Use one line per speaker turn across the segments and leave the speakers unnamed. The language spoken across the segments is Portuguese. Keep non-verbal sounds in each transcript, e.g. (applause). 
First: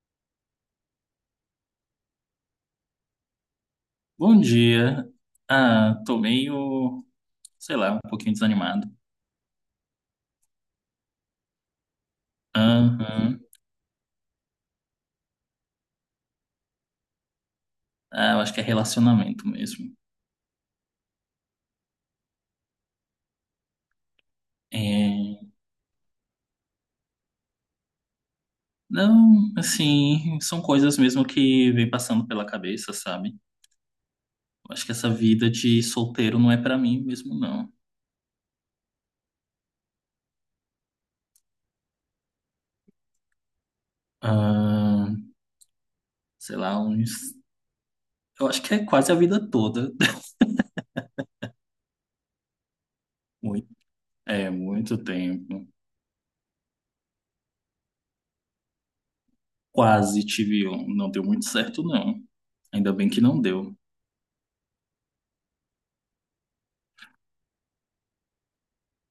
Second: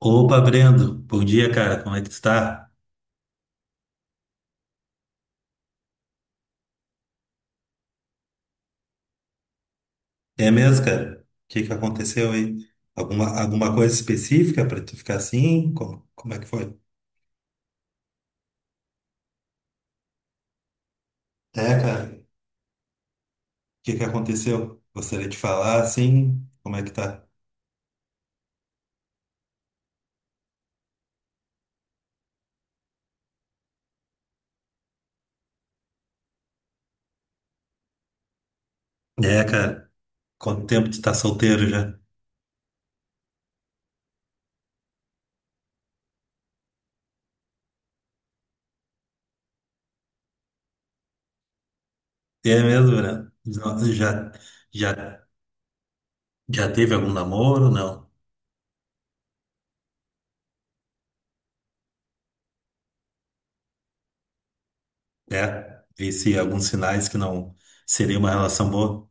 Opa, Brendo, bom dia, cara. Como é que tu tá?
Bom dia. Ah, tô meio, sei lá, um pouquinho desanimado.
É mesmo, cara? O que que aconteceu aí? Alguma,
Aham.
alguma coisa específica pra tu ficar assim? Como é que foi?
Ah, eu acho que é relacionamento mesmo.
É, cara. O que que aconteceu? Gostaria de
É,
falar assim. Como é que tá?
não, assim, são coisas mesmo que vem passando pela cabeça, sabe? Eu acho que essa vida de solteiro não é pra mim mesmo, não.
É, cara. Quanto tempo tu tá solteiro já?
Ah, sei lá, uns, eu acho que é quase a vida toda. (laughs)
É mesmo, Brendo?
Muito,
Não,
é, muito
já,
tempo.
já teve algum namoro? Não.
Quase tive um, não deu muito certo, não. Ainda bem que não deu.
É. Vi se alguns sinais que não seria uma relação boa.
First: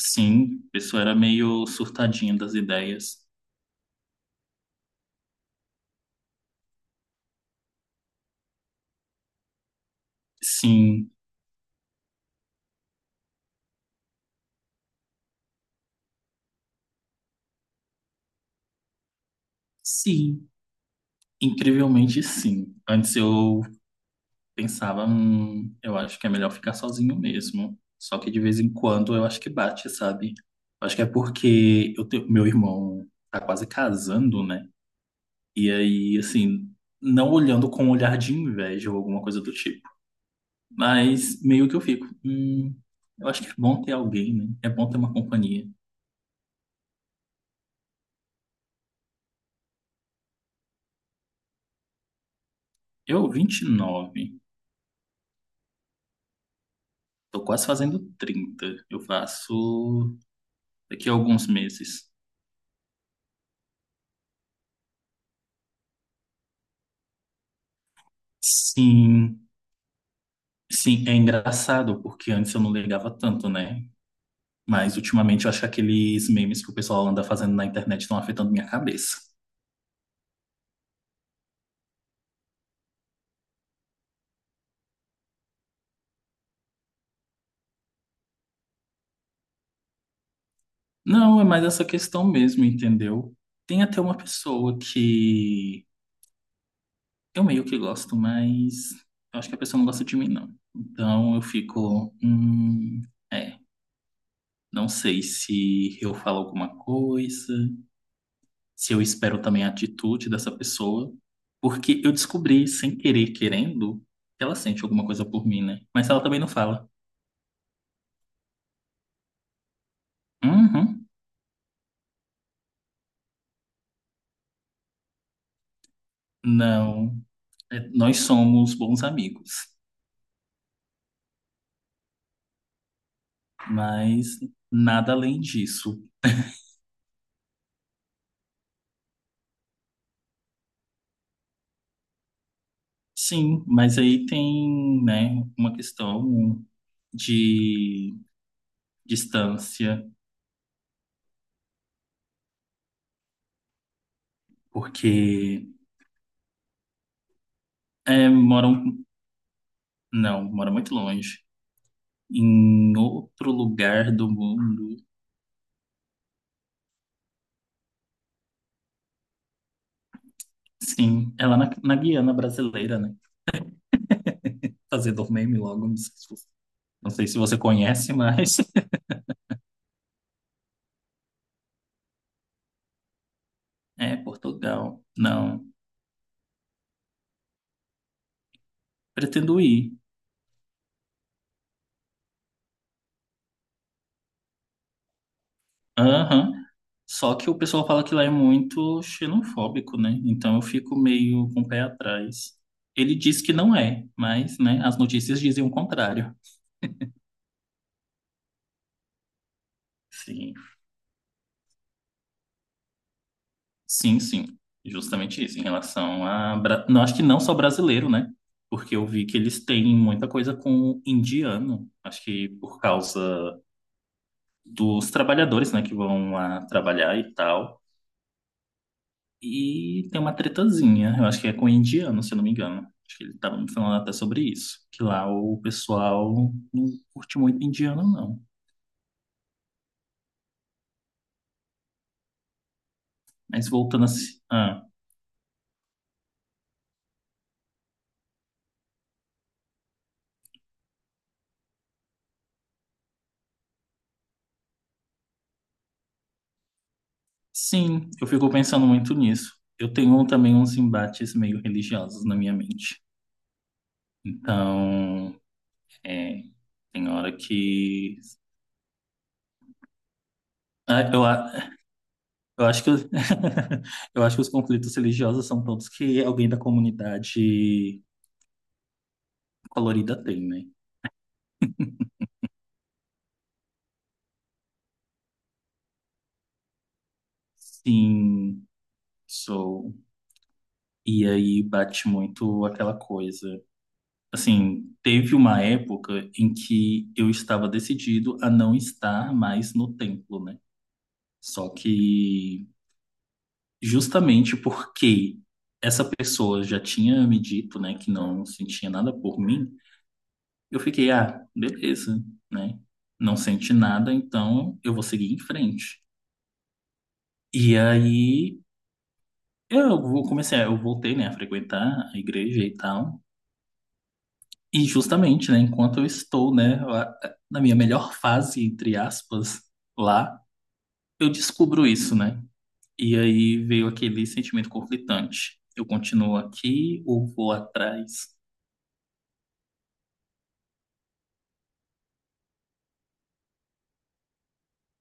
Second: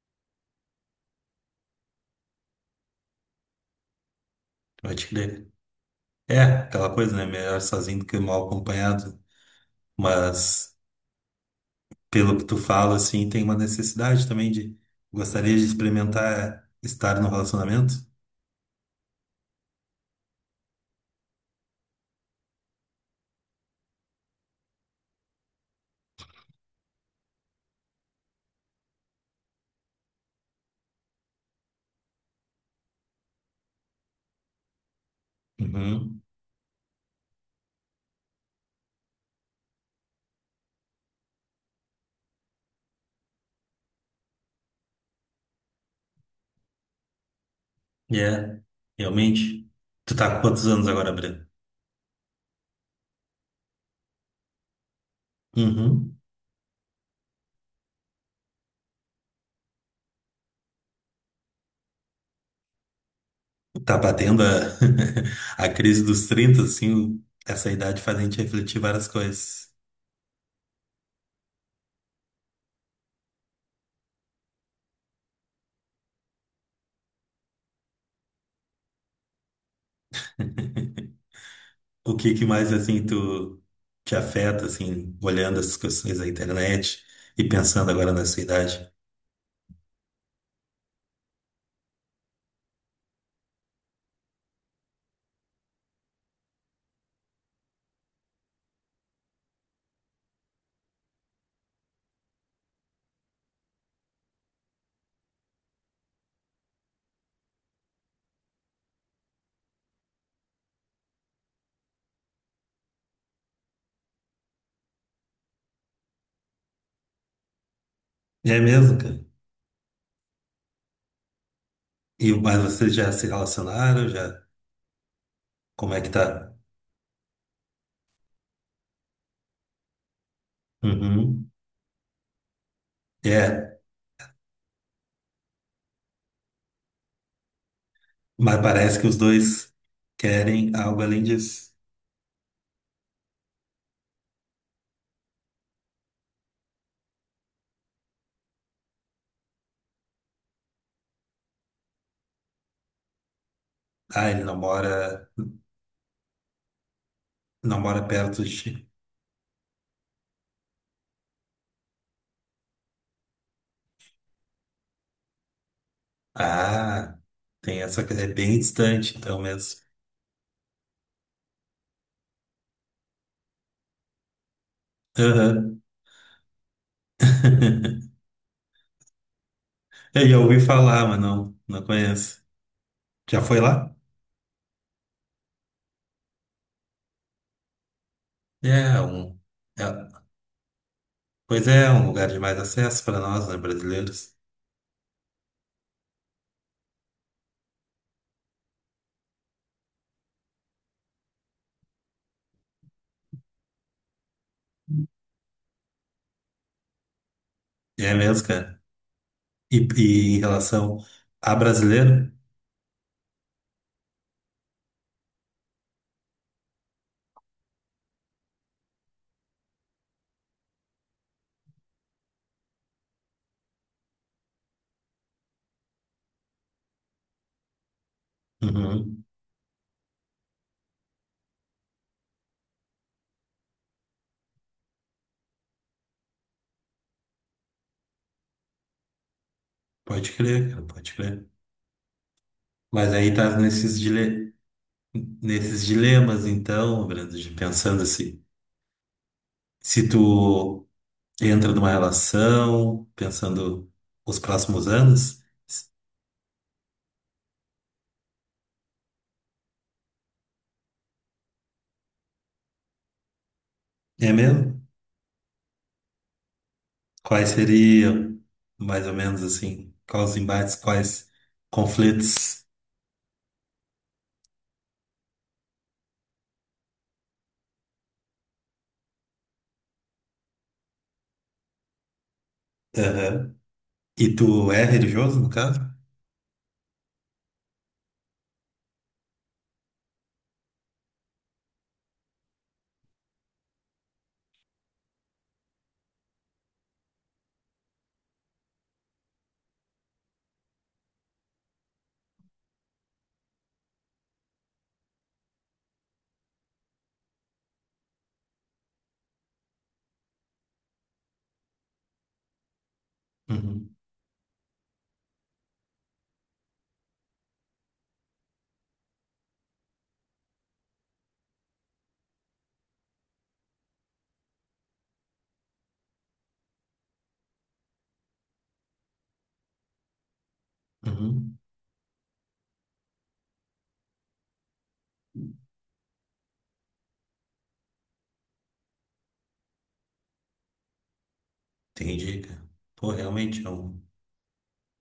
Sim, a pessoa era meio surtadinha das ideias.
Pode crer. É, aquela coisa, né? Melhor sozinho do que mal acompanhado. Mas,
Sim,
pelo que tu fala, assim, tem uma necessidade também de gostaria de experimentar estar no relacionamento.
sim, incrivelmente sim. Antes eu pensava, eu acho que é melhor ficar sozinho mesmo. Só que de vez em quando eu acho que bate, sabe? Acho que é porque eu tenho, meu irmão tá quase casando, né? E aí,
Uhum.
assim, não olhando com um olhar de inveja ou alguma coisa do tipo. Mas meio que eu fico, eu acho que é bom ter alguém, né? É bom ter uma companhia.
É, realmente. Tu tá com quantos anos agora, Breno?
Eu, 29.
Uhum.
Tô quase fazendo 30. Eu faço daqui a alguns meses.
Tá batendo a (laughs) a crise dos 30 assim, essa idade faz a gente refletir várias
Sim,
coisas.
sim, é engraçado, porque antes eu não ligava tanto, né? Mas ultimamente eu acho que aqueles memes que o pessoal anda fazendo na internet estão afetando minha cabeça.
O que que mais, assim, tu te afeta, assim, olhando essas questões da internet e pensando agora nessa idade?
Não, é mais essa questão mesmo, entendeu? Tem até uma pessoa que eu meio que gosto, mas eu acho que a pessoa não gosta de mim, não. Então eu fico, é, não sei se eu falo alguma coisa, se eu espero também a atitude dessa pessoa, porque eu descobri, sem querer, querendo, que ela sente alguma coisa por mim, né? Mas ela também não fala.
É mesmo, cara?
Uhum,
E, mas vocês já se relacionaram, já. Como é que tá?
não, é, nós somos bons amigos,
Uhum. É,
mas nada além disso.
mas parece que os dois querem algo além disso.
Sim, mas aí tem, né, uma questão de distância,
Ah, ele não mora,
porque
Não mora perto de ti.
moram, não, moram muito longe, em outro lugar do mundo.
Ah, tem essa coisa, é bem distante então mesmo.
Sim, é lá na Guiana brasileira, né? Fazedor meme
Aham.
logo, não sei se você conhece,
(laughs)
mas (laughs)
Eu já ouvi falar, mas não conheço. Já foi lá?
é Portugal. Não,
É, um,
pretendo
é,
ir.
Pois é, um lugar de mais acesso para nós, né, brasileiros.
Aham. Só que o pessoal fala que lá é muito xenofóbico, né? Então eu fico meio com o pé atrás. Ele diz que não é, mas, né, as notícias dizem o contrário.
É mesmo, cara. E em
Sim.
relação a brasileiro?
Sim, sim, justamente isso, em relação a. Não, acho que não só brasileiro, né? Porque eu vi que eles têm muita coisa com indiano, acho que por causa dos trabalhadores, né, que vão lá trabalhar e tal.
Uhum.
E tem uma tretazinha, eu acho que é com indiano, se eu não me engano. Acho que ele estava me falando até sobre isso, que lá o pessoal não curte muito indiano, não.
Pode crer, cara, pode crer. Mas aí tá
Mas
nesses,
voltando assim. Ah,
nesses dilemas, então, Brando, de pensando assim, se tu entra numa relação, pensando os próximos anos,
sim, eu fico pensando muito nisso. Eu tenho também uns embates meio religiosos na minha mente.
é mesmo?
Então, é, tem hora
Quais
que.
seriam, mais ou menos assim, quais os embates,
Ah,
quais conflitos?
eu acho que (laughs) eu acho que os conflitos religiosos são todos que alguém da comunidade colorida tem, né?
Aham. E tu é religioso, no caso?
Sim, sou. E aí bate muito aquela coisa. Assim, teve uma época em que eu estava decidido a não estar mais no templo, né? Só que justamente porque essa pessoa já tinha me dito, né, que não sentia nada por mim, eu fiquei, ah, beleza, né? Não sente
Uhum.
nada, então eu vou seguir em frente. E aí comecei, eu voltei, né, a frequentar a igreja e tal. E justamente, né, enquanto eu estou, né, na minha melhor fase, entre aspas, lá, eu
Uhum.
descubro isso, né? E aí veio aquele sentimento conflitante. Eu continuo aqui ou vou atrás?
Entendi, cara. Pô,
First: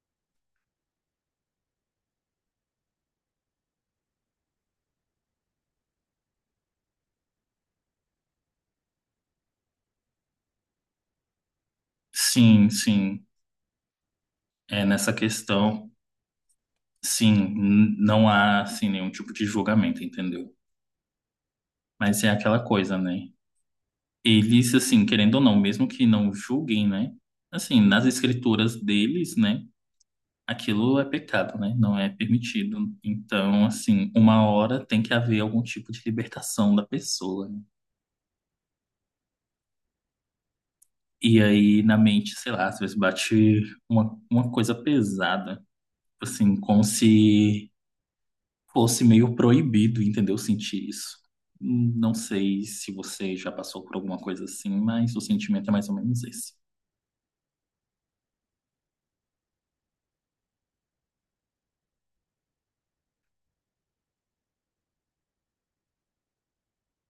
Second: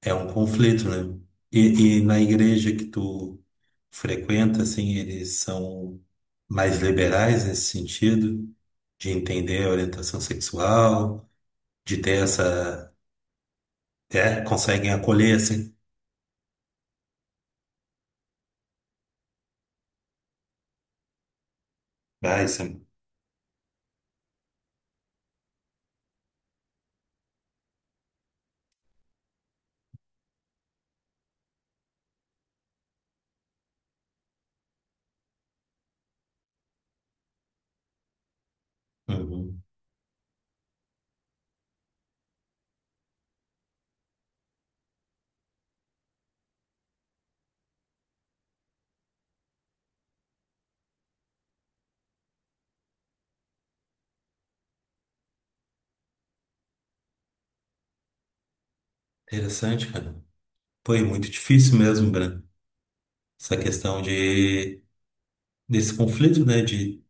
é um conflito, né? E na igreja que tu frequenta, assim, eles são mais liberais nesse sentido, de entender a orientação sexual, de ter
Sim,
essa.
sim.
É,
É
conseguem
nessa
acolher, assim.
questão, sim, não há assim nenhum tipo de julgamento, entendeu? Mas é
Ah,
aquela
isso é
coisa, né? Eles assim, querendo ou não, mesmo que não julguem, né? Assim, nas escrituras deles, né? Aquilo é pecado, né? Não é permitido. Então, assim, uma hora tem que haver algum tipo de libertação da pessoa, né?
uhum.
E aí, na mente, sei lá, às vezes bate uma coisa pesada, assim, como se fosse meio proibido, entendeu? Sentir isso. Não sei se você já passou por alguma coisa assim, mas o sentimento é mais ou menos esse.
Interessante, cara. Foi muito difícil mesmo, Breno. Essa questão de, desse conflito, né? De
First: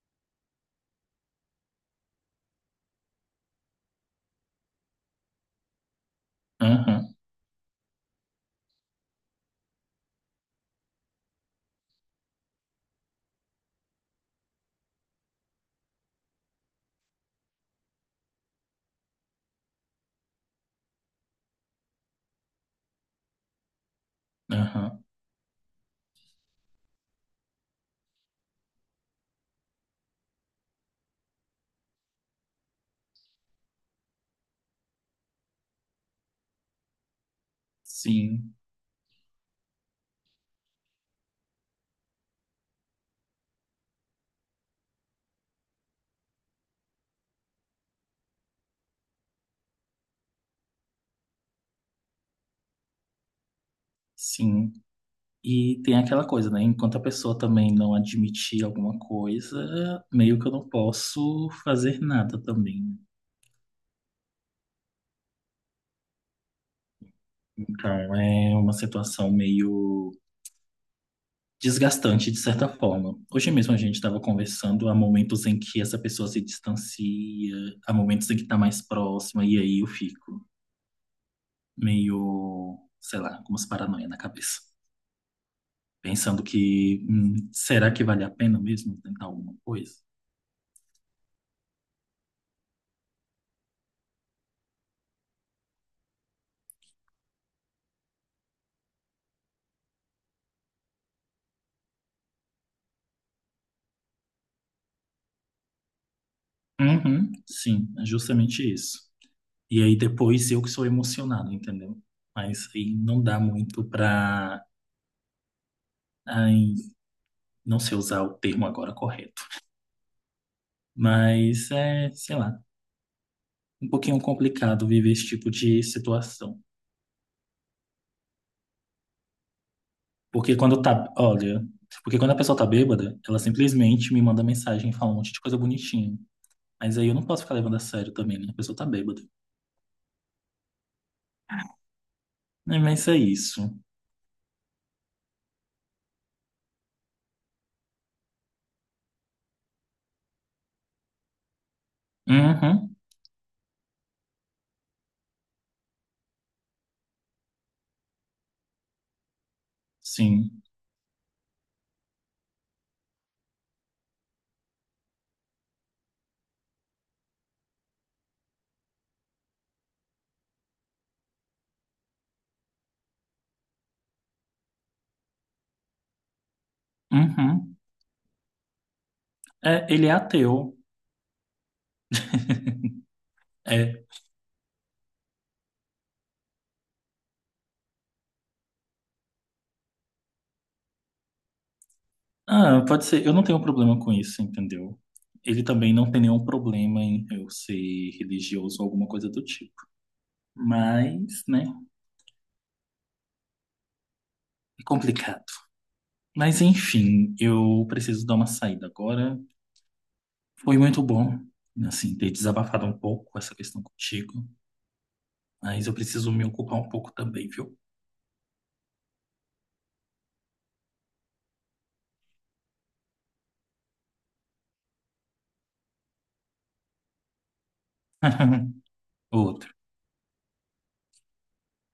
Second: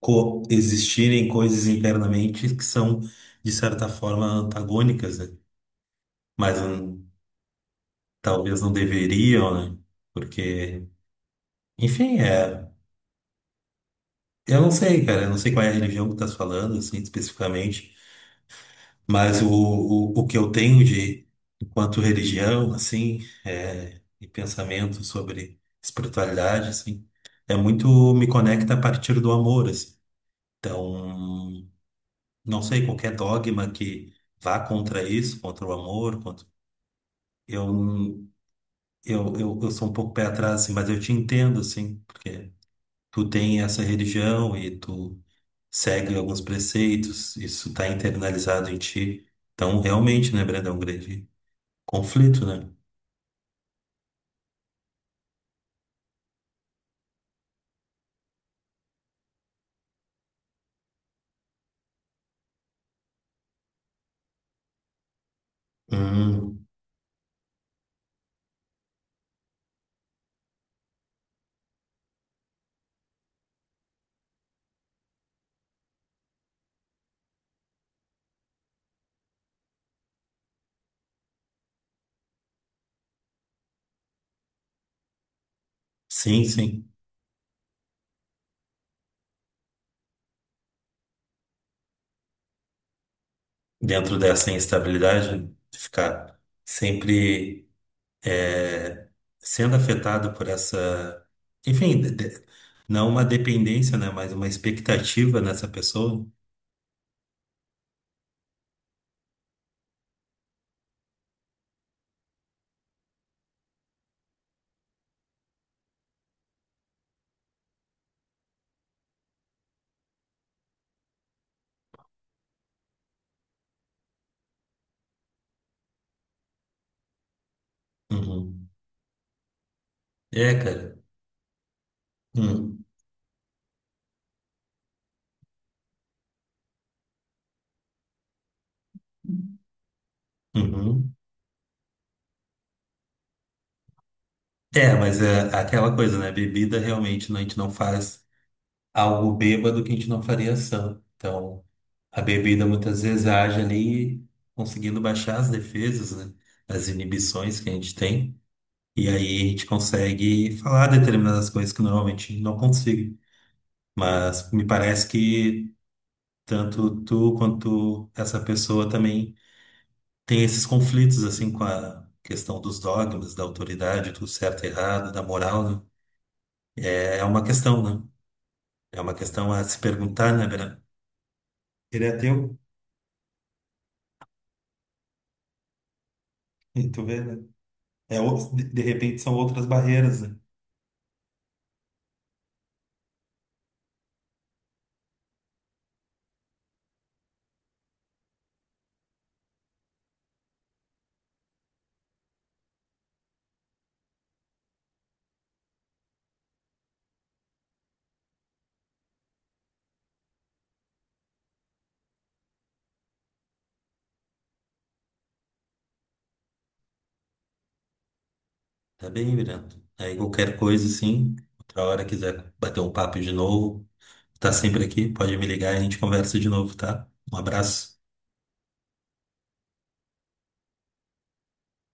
coexistirem coisas internamente que são, de certa forma, antagônicas, né? Mas
Aham,
talvez não deveriam, né? Porque, enfim, é. Eu não sei, cara. Eu não sei qual é a religião que tu estás falando, assim, especificamente. Mas o que eu tenho de, enquanto religião, assim, é, e pensamento
aham.
sobre espiritualidade, assim, é muito me conecta a partir do amor, assim. Então, não sei, qualquer dogma que vá contra isso, contra o amor, contra... Eu,
Sim,
eu sou um pouco pé atrás, assim, mas eu te entendo, assim, porque tu tem essa religião e tu segue alguns preceitos, isso está internalizado em ti. Então, realmente, né, Brandão, um grande conflito, né?
sim. E tem aquela coisa, né? Enquanto a pessoa também não admitir alguma coisa, meio que eu não posso fazer nada também.
Hum,
Então é uma situação meio desgastante de certa forma. Hoje mesmo a gente estava conversando, há momentos em que essa pessoa se distancia, há momentos em que está mais próxima, e aí eu fico meio, sei lá, com umas paranoia na cabeça, pensando
sim, sim.
que será que vale a pena mesmo tentar alguma coisa?
Dentro dessa instabilidade, ficar sempre é, sendo afetado por essa, enfim, não uma dependência, né? Mas uma expectativa nessa pessoa.
Uhum, sim, é justamente isso. E aí depois eu que sou emocionado, entendeu? Mas aí não dá muito pra. Ai, não sei usar o termo agora correto. Mas é, sei lá, um pouquinho complicado viver esse tipo de situação.
Uhum. É,
Porque quando
cara.
tá, olha, porque quando a pessoa tá
Hum,
bêbada, ela simplesmente me manda mensagem e fala um monte de coisa bonitinha. Mas aí eu não posso ficar levando a sério também, né? A pessoa tá bêbada.
uhum.
É, mas é isso.
É, mas é aquela coisa, né? Bebida realmente né, a gente não faz algo bêbado que a gente não faria sã. Então. A bebida
Uhum,
muitas vezes age ali, conseguindo baixar as defesas, né? As inibições que a gente tem. E aí a gente consegue
sim.
falar determinadas coisas que normalmente não consigo. Mas me parece que tanto tu quanto essa pessoa também tem esses conflitos, assim, com a questão dos dogmas, da autoridade, do certo e errado, da moral, né? É uma
Uhum.
questão, né? É uma questão a se
É, ele é
perguntar, né,
ateu.
Vera? Ele é teu,
(laughs) É.
e tu vê, né? É, de repente são outras barreiras, né?
Ah, pode ser. Eu não tenho problema com isso, entendeu? Ele também não tem nenhum problema em eu ser religioso ou alguma coisa do tipo. Mas, né? É complicado. Mas enfim, eu preciso dar uma saída agora. Foi muito bom, assim, ter desabafado um pouco essa questão contigo, mas eu preciso me ocupar um pouco também, viu?
Tá bem, Miranda. Aí qualquer coisa, sim. Outra hora quiser bater um papo de novo, tá sempre aqui, pode me ligar e a gente conversa de novo, tá? Um abraço.
(laughs) Outra.